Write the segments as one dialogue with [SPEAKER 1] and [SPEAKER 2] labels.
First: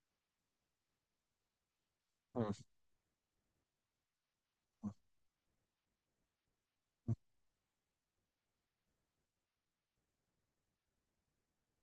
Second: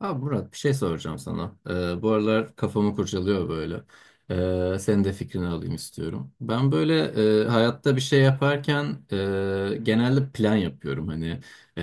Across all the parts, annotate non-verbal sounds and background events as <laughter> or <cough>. [SPEAKER 1] Abi Murat bir şey soracağım sana. Bu
[SPEAKER 2] Hı.
[SPEAKER 1] aralar kafamı kurcalıyor böyle. Senin de fikrini alayım istiyorum. Ben böyle hayatta bir şey yaparken genelde plan yapıyorum hani E,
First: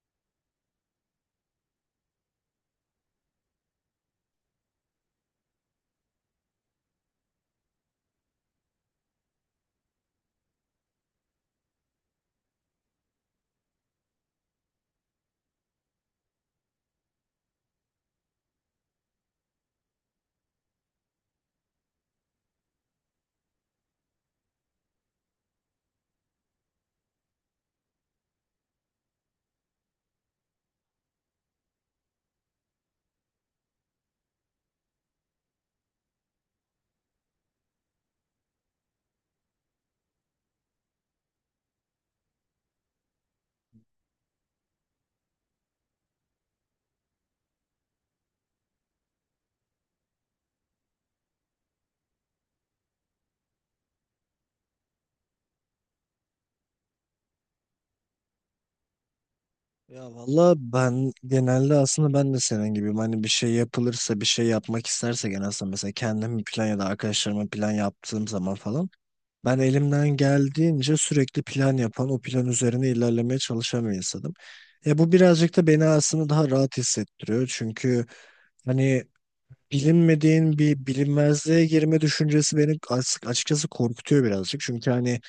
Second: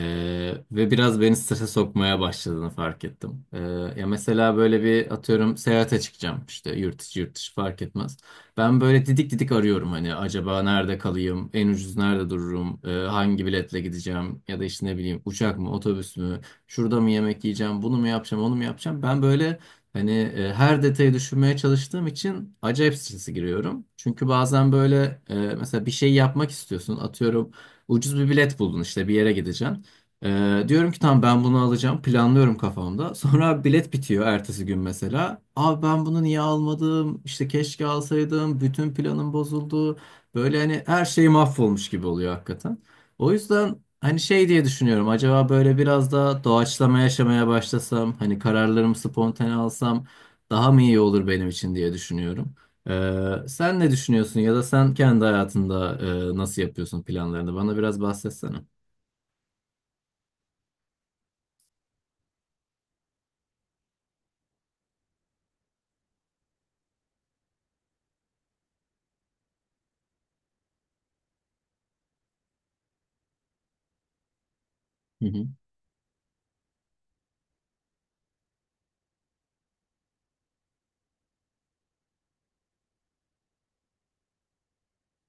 [SPEAKER 1] ve biraz beni strese sokmaya başladığını fark ettim. Ya mesela böyle bir atıyorum seyahate çıkacağım işte yurt içi yurt dışı fark etmez. Ben böyle didik didik arıyorum hani acaba nerede kalayım, en ucuz nerede dururum, hangi biletle gideceğim ya da işte ne bileyim uçak mı otobüs mü? Şurada mı yemek yiyeceğim, bunu mu yapacağım, onu mu yapacağım? Ben böyle hani her detayı düşünmeye çalıştığım için acayip strese giriyorum. Çünkü bazen böyle mesela bir şey yapmak istiyorsun. Atıyorum ucuz bir bilet buldun işte bir yere gideceksin. Diyorum ki tamam ben bunu alacağım. Planlıyorum kafamda. Sonra bilet bitiyor ertesi gün mesela. Abi ben bunu niye almadım? İşte keşke alsaydım. Bütün planım bozuldu. Böyle hani her şey mahvolmuş gibi oluyor hakikaten. O yüzden hani şey diye düşünüyorum. Acaba böyle biraz da doğaçlama yaşamaya başlasam, hani kararlarımı spontane alsam daha mı iyi olur benim için diye düşünüyorum. Sen ne düşünüyorsun ya da sen kendi hayatında nasıl yapıyorsun planlarını? Bana biraz bahsetsene.
[SPEAKER 2] Ya valla ben genelde aslında ben de senin gibiyim. Hani bir şey yapılırsa, bir şey yapmak isterse genelde aslında mesela kendim bir plan ya da arkadaşlarıma plan yaptığım zaman falan. Ben elimden geldiğince sürekli plan yapan, o plan üzerine ilerlemeye çalışan bir insanım. Ya bu
[SPEAKER 1] Hı hı.
[SPEAKER 2] birazcık da beni aslında daha rahat hissettiriyor. Çünkü hani bilinmediğin bir bilinmezliğe girme düşüncesi beni açıkçası korkutuyor birazcık. Çünkü hani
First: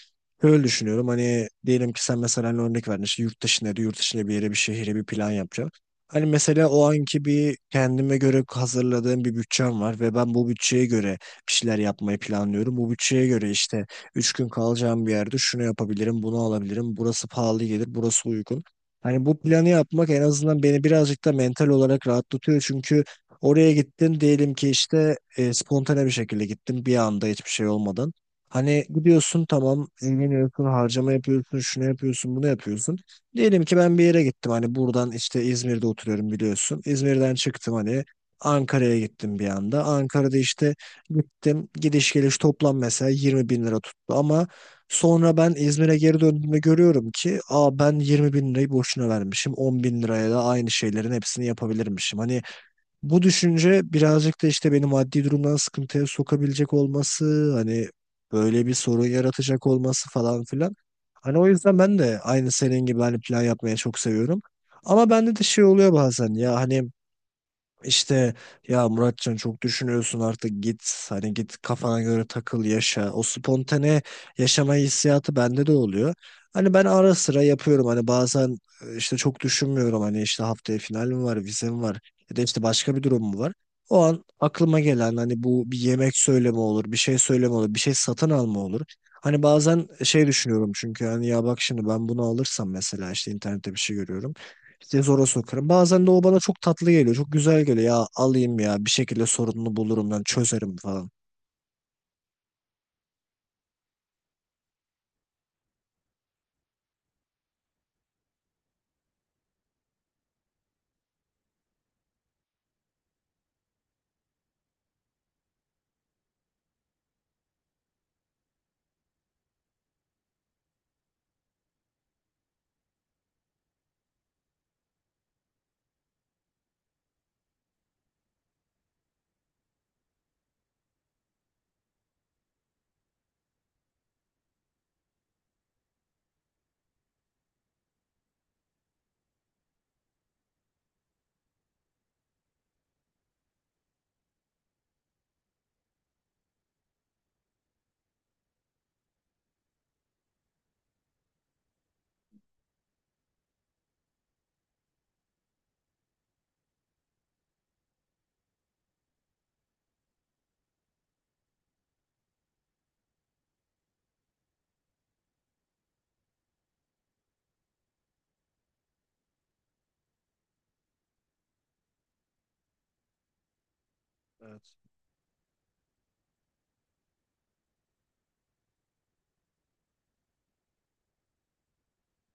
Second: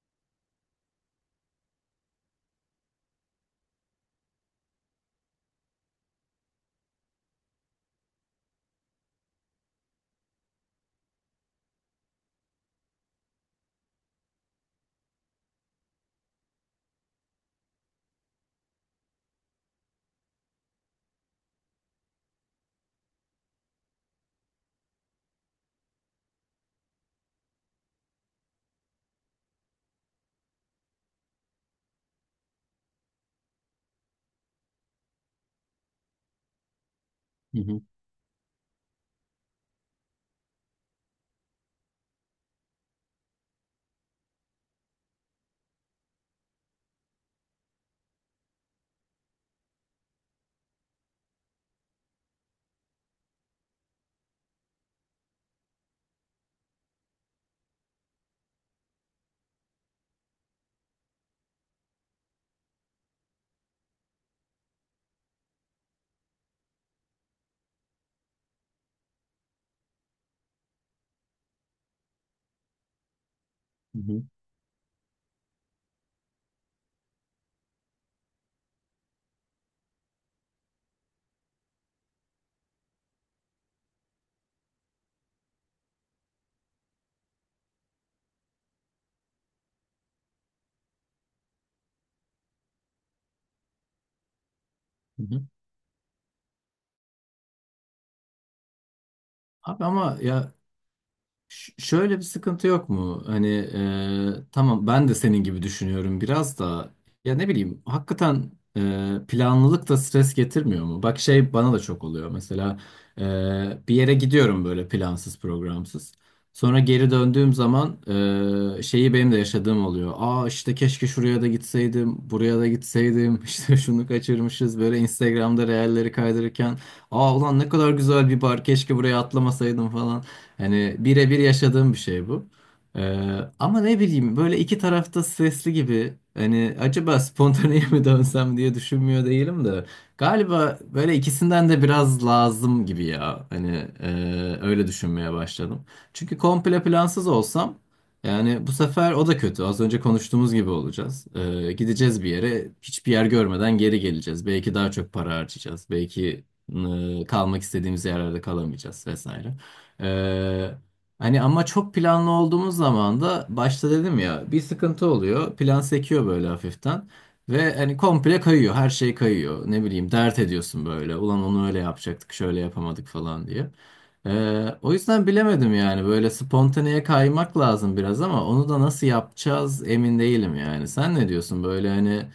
[SPEAKER 2] öyle düşünüyorum hani diyelim ki sen mesela hani örnek verdin işte yurt dışında yurt dışında bir yere bir şehire bir plan yapacağım. Hani mesela o anki bir kendime göre hazırladığım bir bütçem var ve ben bu bütçeye göre bir şeyler yapmayı planlıyorum. Bu bütçeye göre işte 3 gün kalacağım bir yerde şunu yapabilirim, bunu alabilirim. Burası pahalı gelir, burası uygun. Hani bu planı yapmak en azından beni birazcık da mental olarak rahatlatıyor. Çünkü oraya gittin diyelim ki işte spontane bir şekilde gittin bir anda hiçbir şey olmadan. Hani gidiyorsun tamam eğleniyorsun harcama yapıyorsun şunu yapıyorsun bunu yapıyorsun. Diyelim ki ben bir yere gittim hani buradan işte İzmir'de oturuyorum biliyorsun. İzmir'den
[SPEAKER 1] Hı
[SPEAKER 2] çıktım
[SPEAKER 1] hı.
[SPEAKER 2] hani Ankara'ya gittim bir anda. Ankara'da işte gittim gidiş geliş toplam mesela 20 bin lira tuttu ama sonra ben İzmir'e geri döndüğümde görüyorum ki aa ben 20 bin lirayı boşuna vermişim 10 bin liraya da aynı şeylerin hepsini yapabilirmişim. Hani bu düşünce birazcık da işte beni maddi durumdan sıkıntıya sokabilecek olması, hani böyle bir sorun yaratacak olması falan filan. Hani o yüzden ben de aynı senin gibi hani plan yapmaya çok seviyorum. Ama bende de şey oluyor bazen ya hani işte ya Muratcan çok düşünüyorsun artık git hani git kafana göre takıl yaşa. O
[SPEAKER 1] Hı
[SPEAKER 2] spontane
[SPEAKER 1] hı.
[SPEAKER 2] yaşama hissiyatı bende de oluyor. Hani ben ara sıra yapıyorum hani bazen işte çok düşünmüyorum hani işte haftaya finalim var, vizem var ya da işte başka bir durum mu var. O an aklıma gelen hani bu bir yemek söyleme olur, bir şey söyleme olur, bir şey satın alma olur. Hani bazen şey düşünüyorum çünkü hani ya bak şimdi ben bunu alırsam mesela işte internette bir şey görüyorum. İşte
[SPEAKER 1] Hı
[SPEAKER 2] zora
[SPEAKER 1] hı.
[SPEAKER 2] sokarım. Bazen de o bana çok tatlı geliyor. Çok güzel geliyor. Ya alayım ya bir şekilde sorununu
[SPEAKER 1] Abi
[SPEAKER 2] bulurum
[SPEAKER 1] ama
[SPEAKER 2] ben
[SPEAKER 1] ya
[SPEAKER 2] çözerim falan.
[SPEAKER 1] Şöyle bir sıkıntı yok mu? Hani tamam ben de senin gibi düşünüyorum biraz da ya ne bileyim hakikaten planlılık da stres getirmiyor mu? Bak şey bana da çok oluyor mesela e, bir yere gidiyorum böyle plansız programsız. Sonra geri döndüğüm zaman şeyi benim de yaşadığım oluyor. Aa işte keşke şuraya da gitseydim, buraya da gitseydim. <laughs> İşte şunu kaçırmışız böyle Instagram'da reelleri kaydırırken. Aa ulan ne kadar güzel bir bar keşke buraya atlamasaydım falan. Hani birebir yaşadığım bir şey bu. Ama ne bileyim böyle iki tarafta stresli gibi hani acaba spontaneye <laughs> mi dönsem diye düşünmüyor değilim de galiba böyle ikisinden de biraz lazım gibi ya hani e, öyle düşünmeye başladım. Çünkü komple plansız olsam yani bu sefer o da kötü az önce konuştuğumuz gibi olacağız. Gideceğiz bir yere hiçbir yer görmeden geri geleceğiz belki daha çok para harcayacağız belki kalmak istediğimiz yerlerde kalamayacağız vesaire. Ee, Hani ama çok planlı olduğumuz zaman da başta dedim ya bir sıkıntı oluyor. Plan sekiyor böyle hafiften. Ve hani komple kayıyor. Her şey kayıyor. Ne bileyim dert ediyorsun böyle. Ulan onu öyle yapacaktık, şöyle yapamadık falan diye.
[SPEAKER 2] Evet.
[SPEAKER 1] O yüzden bilemedim yani. Böyle spontaneye kaymak lazım biraz ama onu da nasıl yapacağız emin değilim yani. Sen ne diyorsun? Böyle hani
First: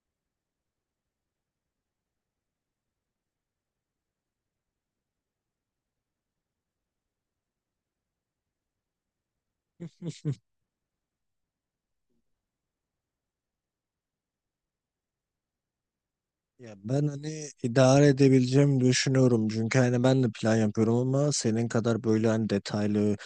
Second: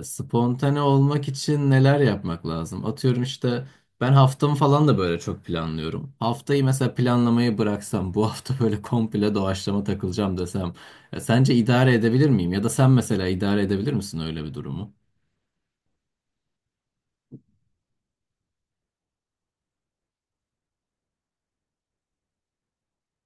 [SPEAKER 1] spontane olmak için neler yapmak lazım? Atıyorum işte ben haftamı falan da böyle çok planlıyorum. Haftayı mesela planlamayı bıraksam, bu hafta böyle komple doğaçlama takılacağım desem, sence idare edebilir miyim? Ya da sen mesela idare edebilir misin öyle bir durumu?
[SPEAKER 2] Ya ben hani idare edebileceğimi düşünüyorum. Çünkü hani ben de plan yapıyorum ama senin kadar böyle hani detaylı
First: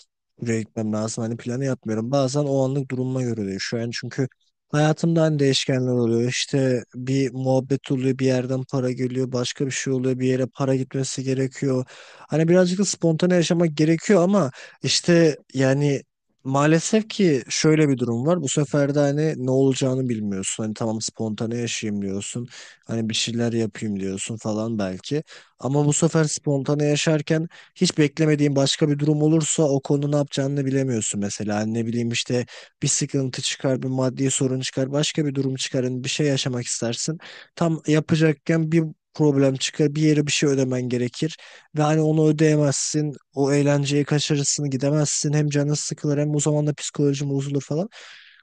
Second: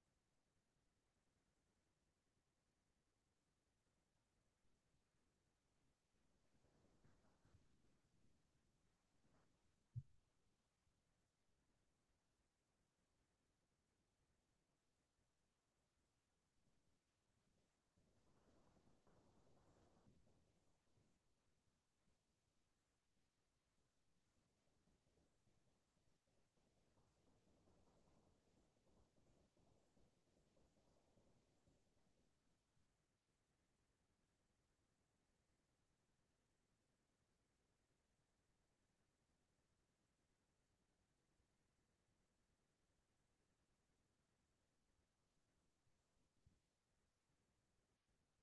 [SPEAKER 2] buraya gitmem lazım. Hani planı yapmıyorum. Bazen o anlık durumuma göre değişiyor. Yani çünkü hayatımda hani değişkenler oluyor. İşte bir muhabbet oluyor, bir yerden para geliyor, başka bir şey oluyor, bir yere para gitmesi gerekiyor. Hani birazcık da spontane yaşamak gerekiyor ama işte yani maalesef ki şöyle bir durum var. Bu sefer de hani ne olacağını bilmiyorsun. Hani tamam spontane yaşayayım diyorsun. Hani bir şeyler yapayım diyorsun falan belki. Ama bu sefer spontane yaşarken hiç beklemediğin başka bir durum olursa o konu ne yapacağını bilemiyorsun mesela. Hani ne bileyim işte bir sıkıntı çıkar, bir maddi sorun çıkar, başka bir durum çıkar, hani bir şey yaşamak istersin. Tam yapacakken bir problem çıkar, bir yere bir şey ödemen gerekir ve hani onu ödeyemezsin, o eğlenceyi kaçırırsın, gidemezsin, hem canın sıkılır hem o zaman da psikolojim bozulur falan.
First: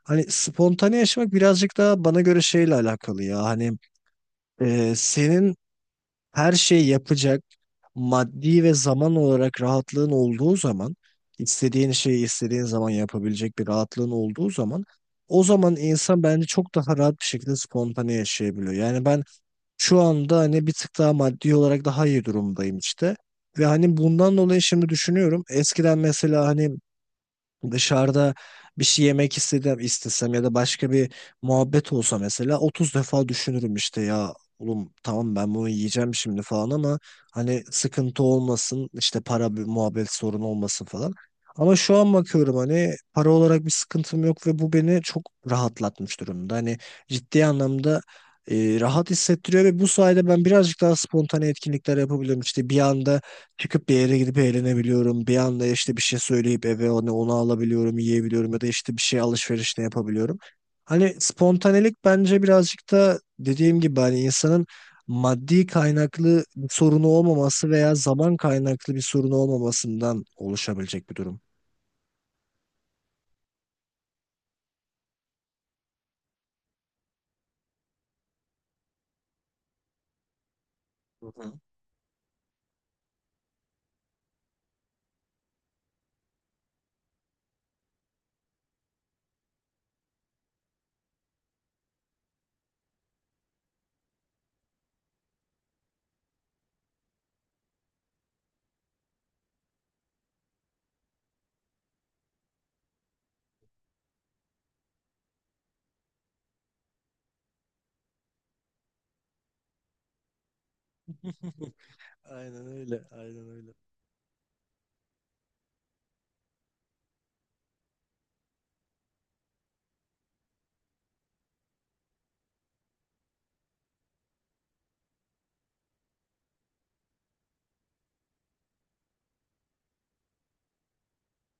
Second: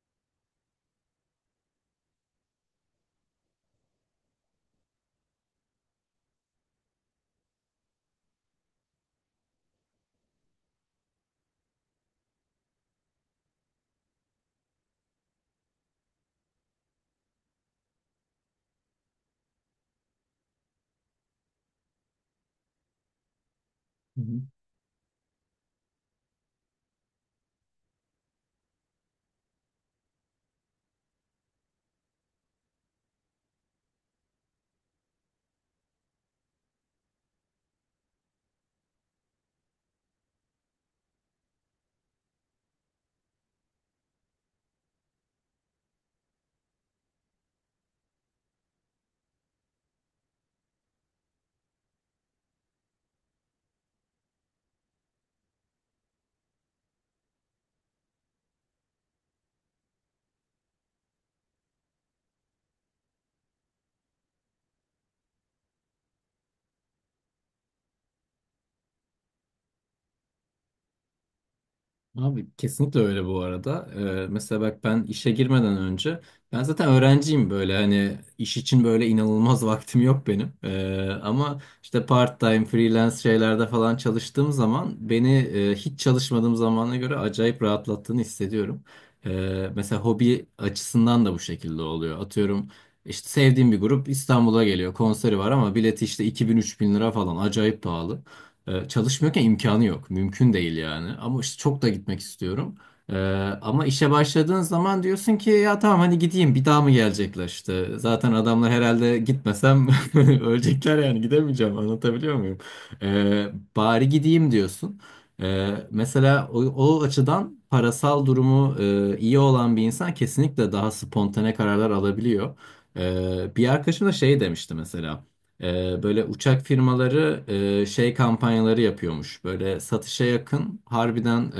[SPEAKER 2] Hani spontane yaşamak birazcık daha bana göre şeyle alakalı ya. Hani senin her şeyi yapacak maddi ve zaman olarak rahatlığın olduğu zaman istediğin şeyi istediğin zaman yapabilecek bir rahatlığın olduğu zaman o zaman insan bence çok daha rahat bir şekilde spontane yaşayabiliyor. Yani ben şu anda hani bir tık daha maddi olarak daha iyi durumdayım işte. Ve hani bundan dolayı şimdi düşünüyorum. Eskiden mesela hani dışarıda bir şey yemek istedim, istesem ya da başka bir muhabbet olsa mesela 30 defa düşünürüm işte ya oğlum tamam ben bunu yiyeceğim şimdi falan ama hani sıkıntı olmasın işte para bir muhabbet sorunu olmasın falan. Ama şu an bakıyorum hani para olarak bir sıkıntım yok ve bu beni çok rahatlatmış durumda. Hani ciddi anlamda rahat hissettiriyor ve bu sayede ben birazcık daha spontane etkinlikler yapabiliyorum. İşte bir anda çıkıp bir yere gidip eğlenebiliyorum. Bir anda işte bir şey söyleyip eve onu alabiliyorum, yiyebiliyorum ya da işte bir şey alışverişle yapabiliyorum. Hani spontanelik bence birazcık da dediğim gibi hani insanın maddi kaynaklı bir sorunu olmaması veya zaman kaynaklı bir sorunu olmamasından oluşabilecek bir durum.
[SPEAKER 1] Abi kesinlikle öyle bu arada. Mesela bak ben işe girmeden önce ben zaten öğrenciyim böyle hani iş için böyle inanılmaz <laughs> vaktim yok benim.
[SPEAKER 2] Hı hı.
[SPEAKER 1] Ama işte part-time freelance şeylerde falan çalıştığım zaman beni hiç çalışmadığım zamana göre acayip rahatlattığını hissediyorum. Mesela hobi açısından da bu şekilde oluyor. Atıyorum işte sevdiğim bir grup İstanbul'a geliyor konseri var ama bileti işte 2000-3000 lira falan acayip pahalı. Çalışmıyorken imkanı yok. Mümkün değil yani. Ama işte çok da gitmek istiyorum. Ee, Ama işe başladığın zaman diyorsun ki ya tamam hani gideyim bir daha mı gelecekler işte. Zaten adamlar herhalde gitmesem <laughs> ölecekler yani
[SPEAKER 2] <laughs>
[SPEAKER 1] gidemeyeceğim anlatabiliyor muyum?
[SPEAKER 2] Aynen öyle,
[SPEAKER 1] Ee,
[SPEAKER 2] aynen öyle.
[SPEAKER 1] Bari gideyim diyorsun. Mesela o açıdan parasal durumu iyi olan bir insan kesinlikle daha spontane kararlar alabiliyor. Bir arkadaşım da şey demişti mesela. Böyle uçak firmaları şey kampanyaları yapıyormuş. Böyle satışa yakın harbiden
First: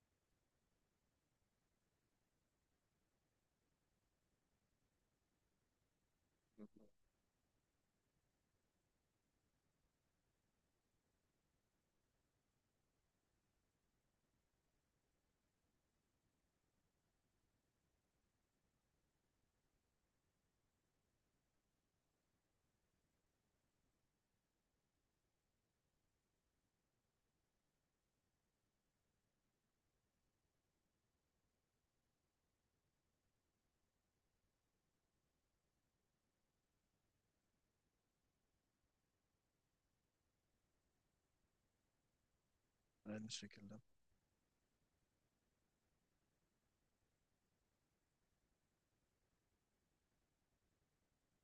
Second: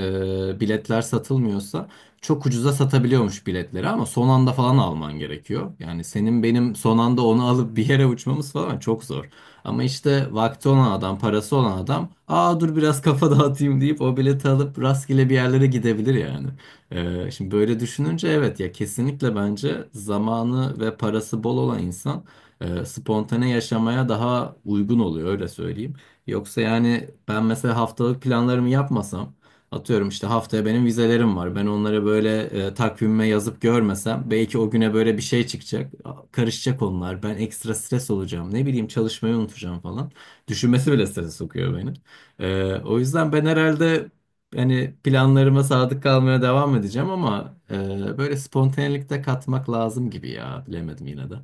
[SPEAKER 1] biletler satılmıyorsa çok ucuza satabiliyormuş biletleri ama son anda falan alman gerekiyor. Yani senin benim son anda onu alıp bir yere uçmamız falan çok zor. Ama işte vakti olan adam, parası olan adam aa dur biraz kafa <laughs> dağıtayım deyip o bileti alıp rastgele bir yerlere gidebilir yani. Şimdi böyle düşününce evet ya kesinlikle bence zamanı ve parası bol olan insan spontane yaşamaya daha uygun oluyor öyle söyleyeyim. Yoksa yani ben mesela haftalık planlarımı yapmasam atıyorum işte haftaya benim vizelerim var. Ben onları böyle takvimime yazıp görmesem belki o güne böyle bir şey çıkacak. Karışacak onlar. Ben ekstra stres olacağım. Ne bileyim çalışmayı unutacağım falan. Düşünmesi bile strese sokuyor beni. O
[SPEAKER 2] Aynı
[SPEAKER 1] yüzden ben
[SPEAKER 2] şekilde.
[SPEAKER 1] herhalde yani planlarıma sadık kalmaya devam edeceğim ama böyle spontanelikte katmak lazım gibi ya. Bilemedim yine de.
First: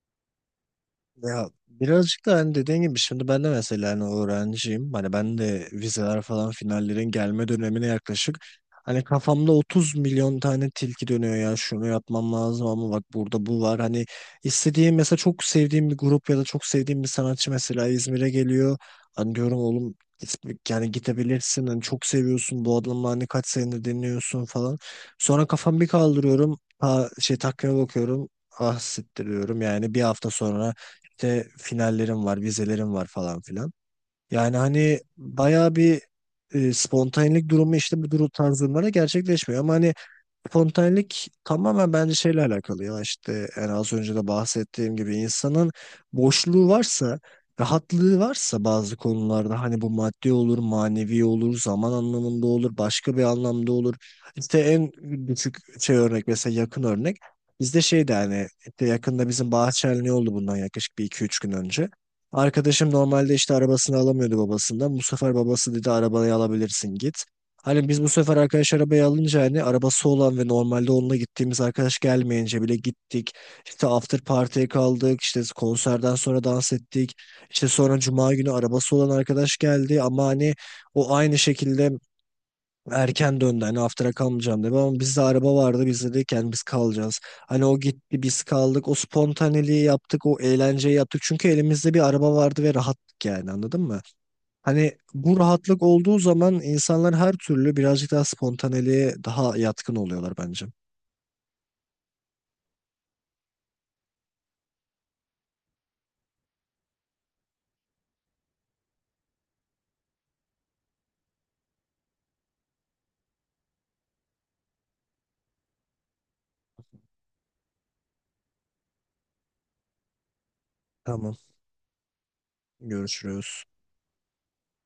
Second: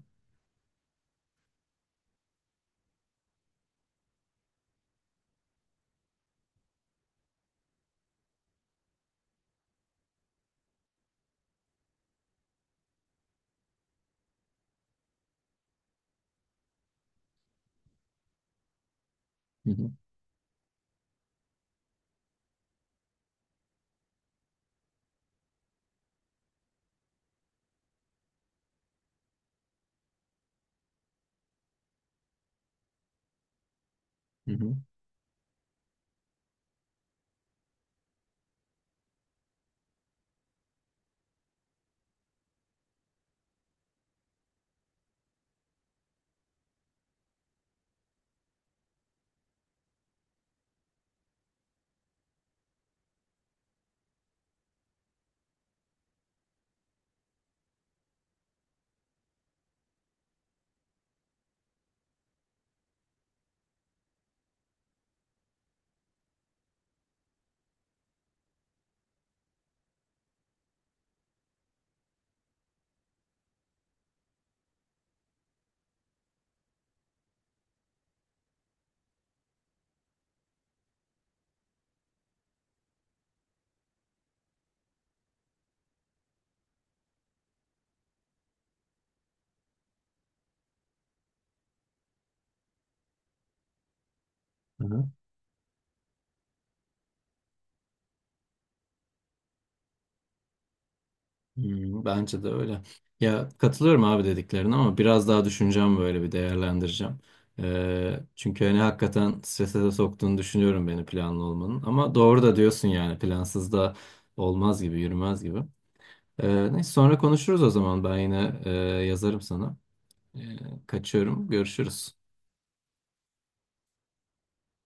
[SPEAKER 2] Ya birazcık da hani dediğin gibi şimdi ben de mesela hani öğrenciyim. Hani ben de vizeler falan finallerin gelme dönemine yaklaşık. Hani kafamda 30 milyon tane tilki dönüyor ya şunu yapmam lazım ama bak burada bu var. Hani istediğim mesela çok sevdiğim bir grup ya da çok sevdiğim bir sanatçı mesela İzmir'e geliyor. Hani diyorum
[SPEAKER 1] Hı hı.
[SPEAKER 2] oğlum yani gidebilirsin hani çok seviyorsun bu adamı hani kaç senedir dinliyorsun falan. Sonra kafamı bir kaldırıyorum. Ha, şey takvime bakıyorum. Ah siktir diyorum. Yani bir hafta sonra işte finallerim var, vizelerim var falan filan.
[SPEAKER 1] Hı
[SPEAKER 2] Yani
[SPEAKER 1] hı.
[SPEAKER 2] hani bayağı bir spontanelik durumu işte bu durum tarz durumlarda gerçekleşmiyor. Ama hani spontanelik tamamen bence şeyle alakalı ya işte en az önce de bahsettiğim gibi insanın boşluğu varsa rahatlığı varsa bazı konularda hani bu maddi olur manevi olur zaman anlamında olur başka bir anlamda olur. İşte en küçük şey örnek mesela yakın örnek bizde şeydi hani işte yakında bizim bahçeli oldu bundan yaklaşık bir iki üç gün önce arkadaşım normalde işte arabasını alamıyordu babasından bu sefer babası dedi arabayı alabilirsin git. Hani biz bu sefer arkadaş arabayı alınca hani arabası olan ve normalde onunla gittiğimiz arkadaş gelmeyince bile gittik. İşte after party'ye kaldık. İşte konserden sonra dans ettik. İşte sonra cuma günü arabası olan arkadaş geldi ama hani o aynı şekilde erken döndü. Hani after'a kalmayacağım dedi ama bizde araba vardı. Biz dedik yani biz kalacağız. Hani o gitti biz kaldık. O spontaneliği yaptık. O eğlenceyi yaptık. Çünkü elimizde bir araba vardı ve rahattık yani anladın mı?
[SPEAKER 1] Hı
[SPEAKER 2] Hani
[SPEAKER 1] hı.
[SPEAKER 2] bu rahatlık olduğu zaman insanlar her türlü birazcık daha spontaneliğe daha yatkın oluyorlar bence.
[SPEAKER 1] Hmm, bence de öyle. Ya katılıyorum abi dediklerine ama biraz daha düşüneceğim böyle bir değerlendireceğim. Çünkü hani hakikaten strese de soktuğunu düşünüyorum beni planlı olmanın. Ama doğru da diyorsun yani plansız da olmaz gibi yürümez gibi. Neyse sonra konuşuruz o zaman ben yine yazarım sana. Ee,
[SPEAKER 2] Tamam,
[SPEAKER 1] Kaçıyorum görüşürüz.
[SPEAKER 2] görüşürüz.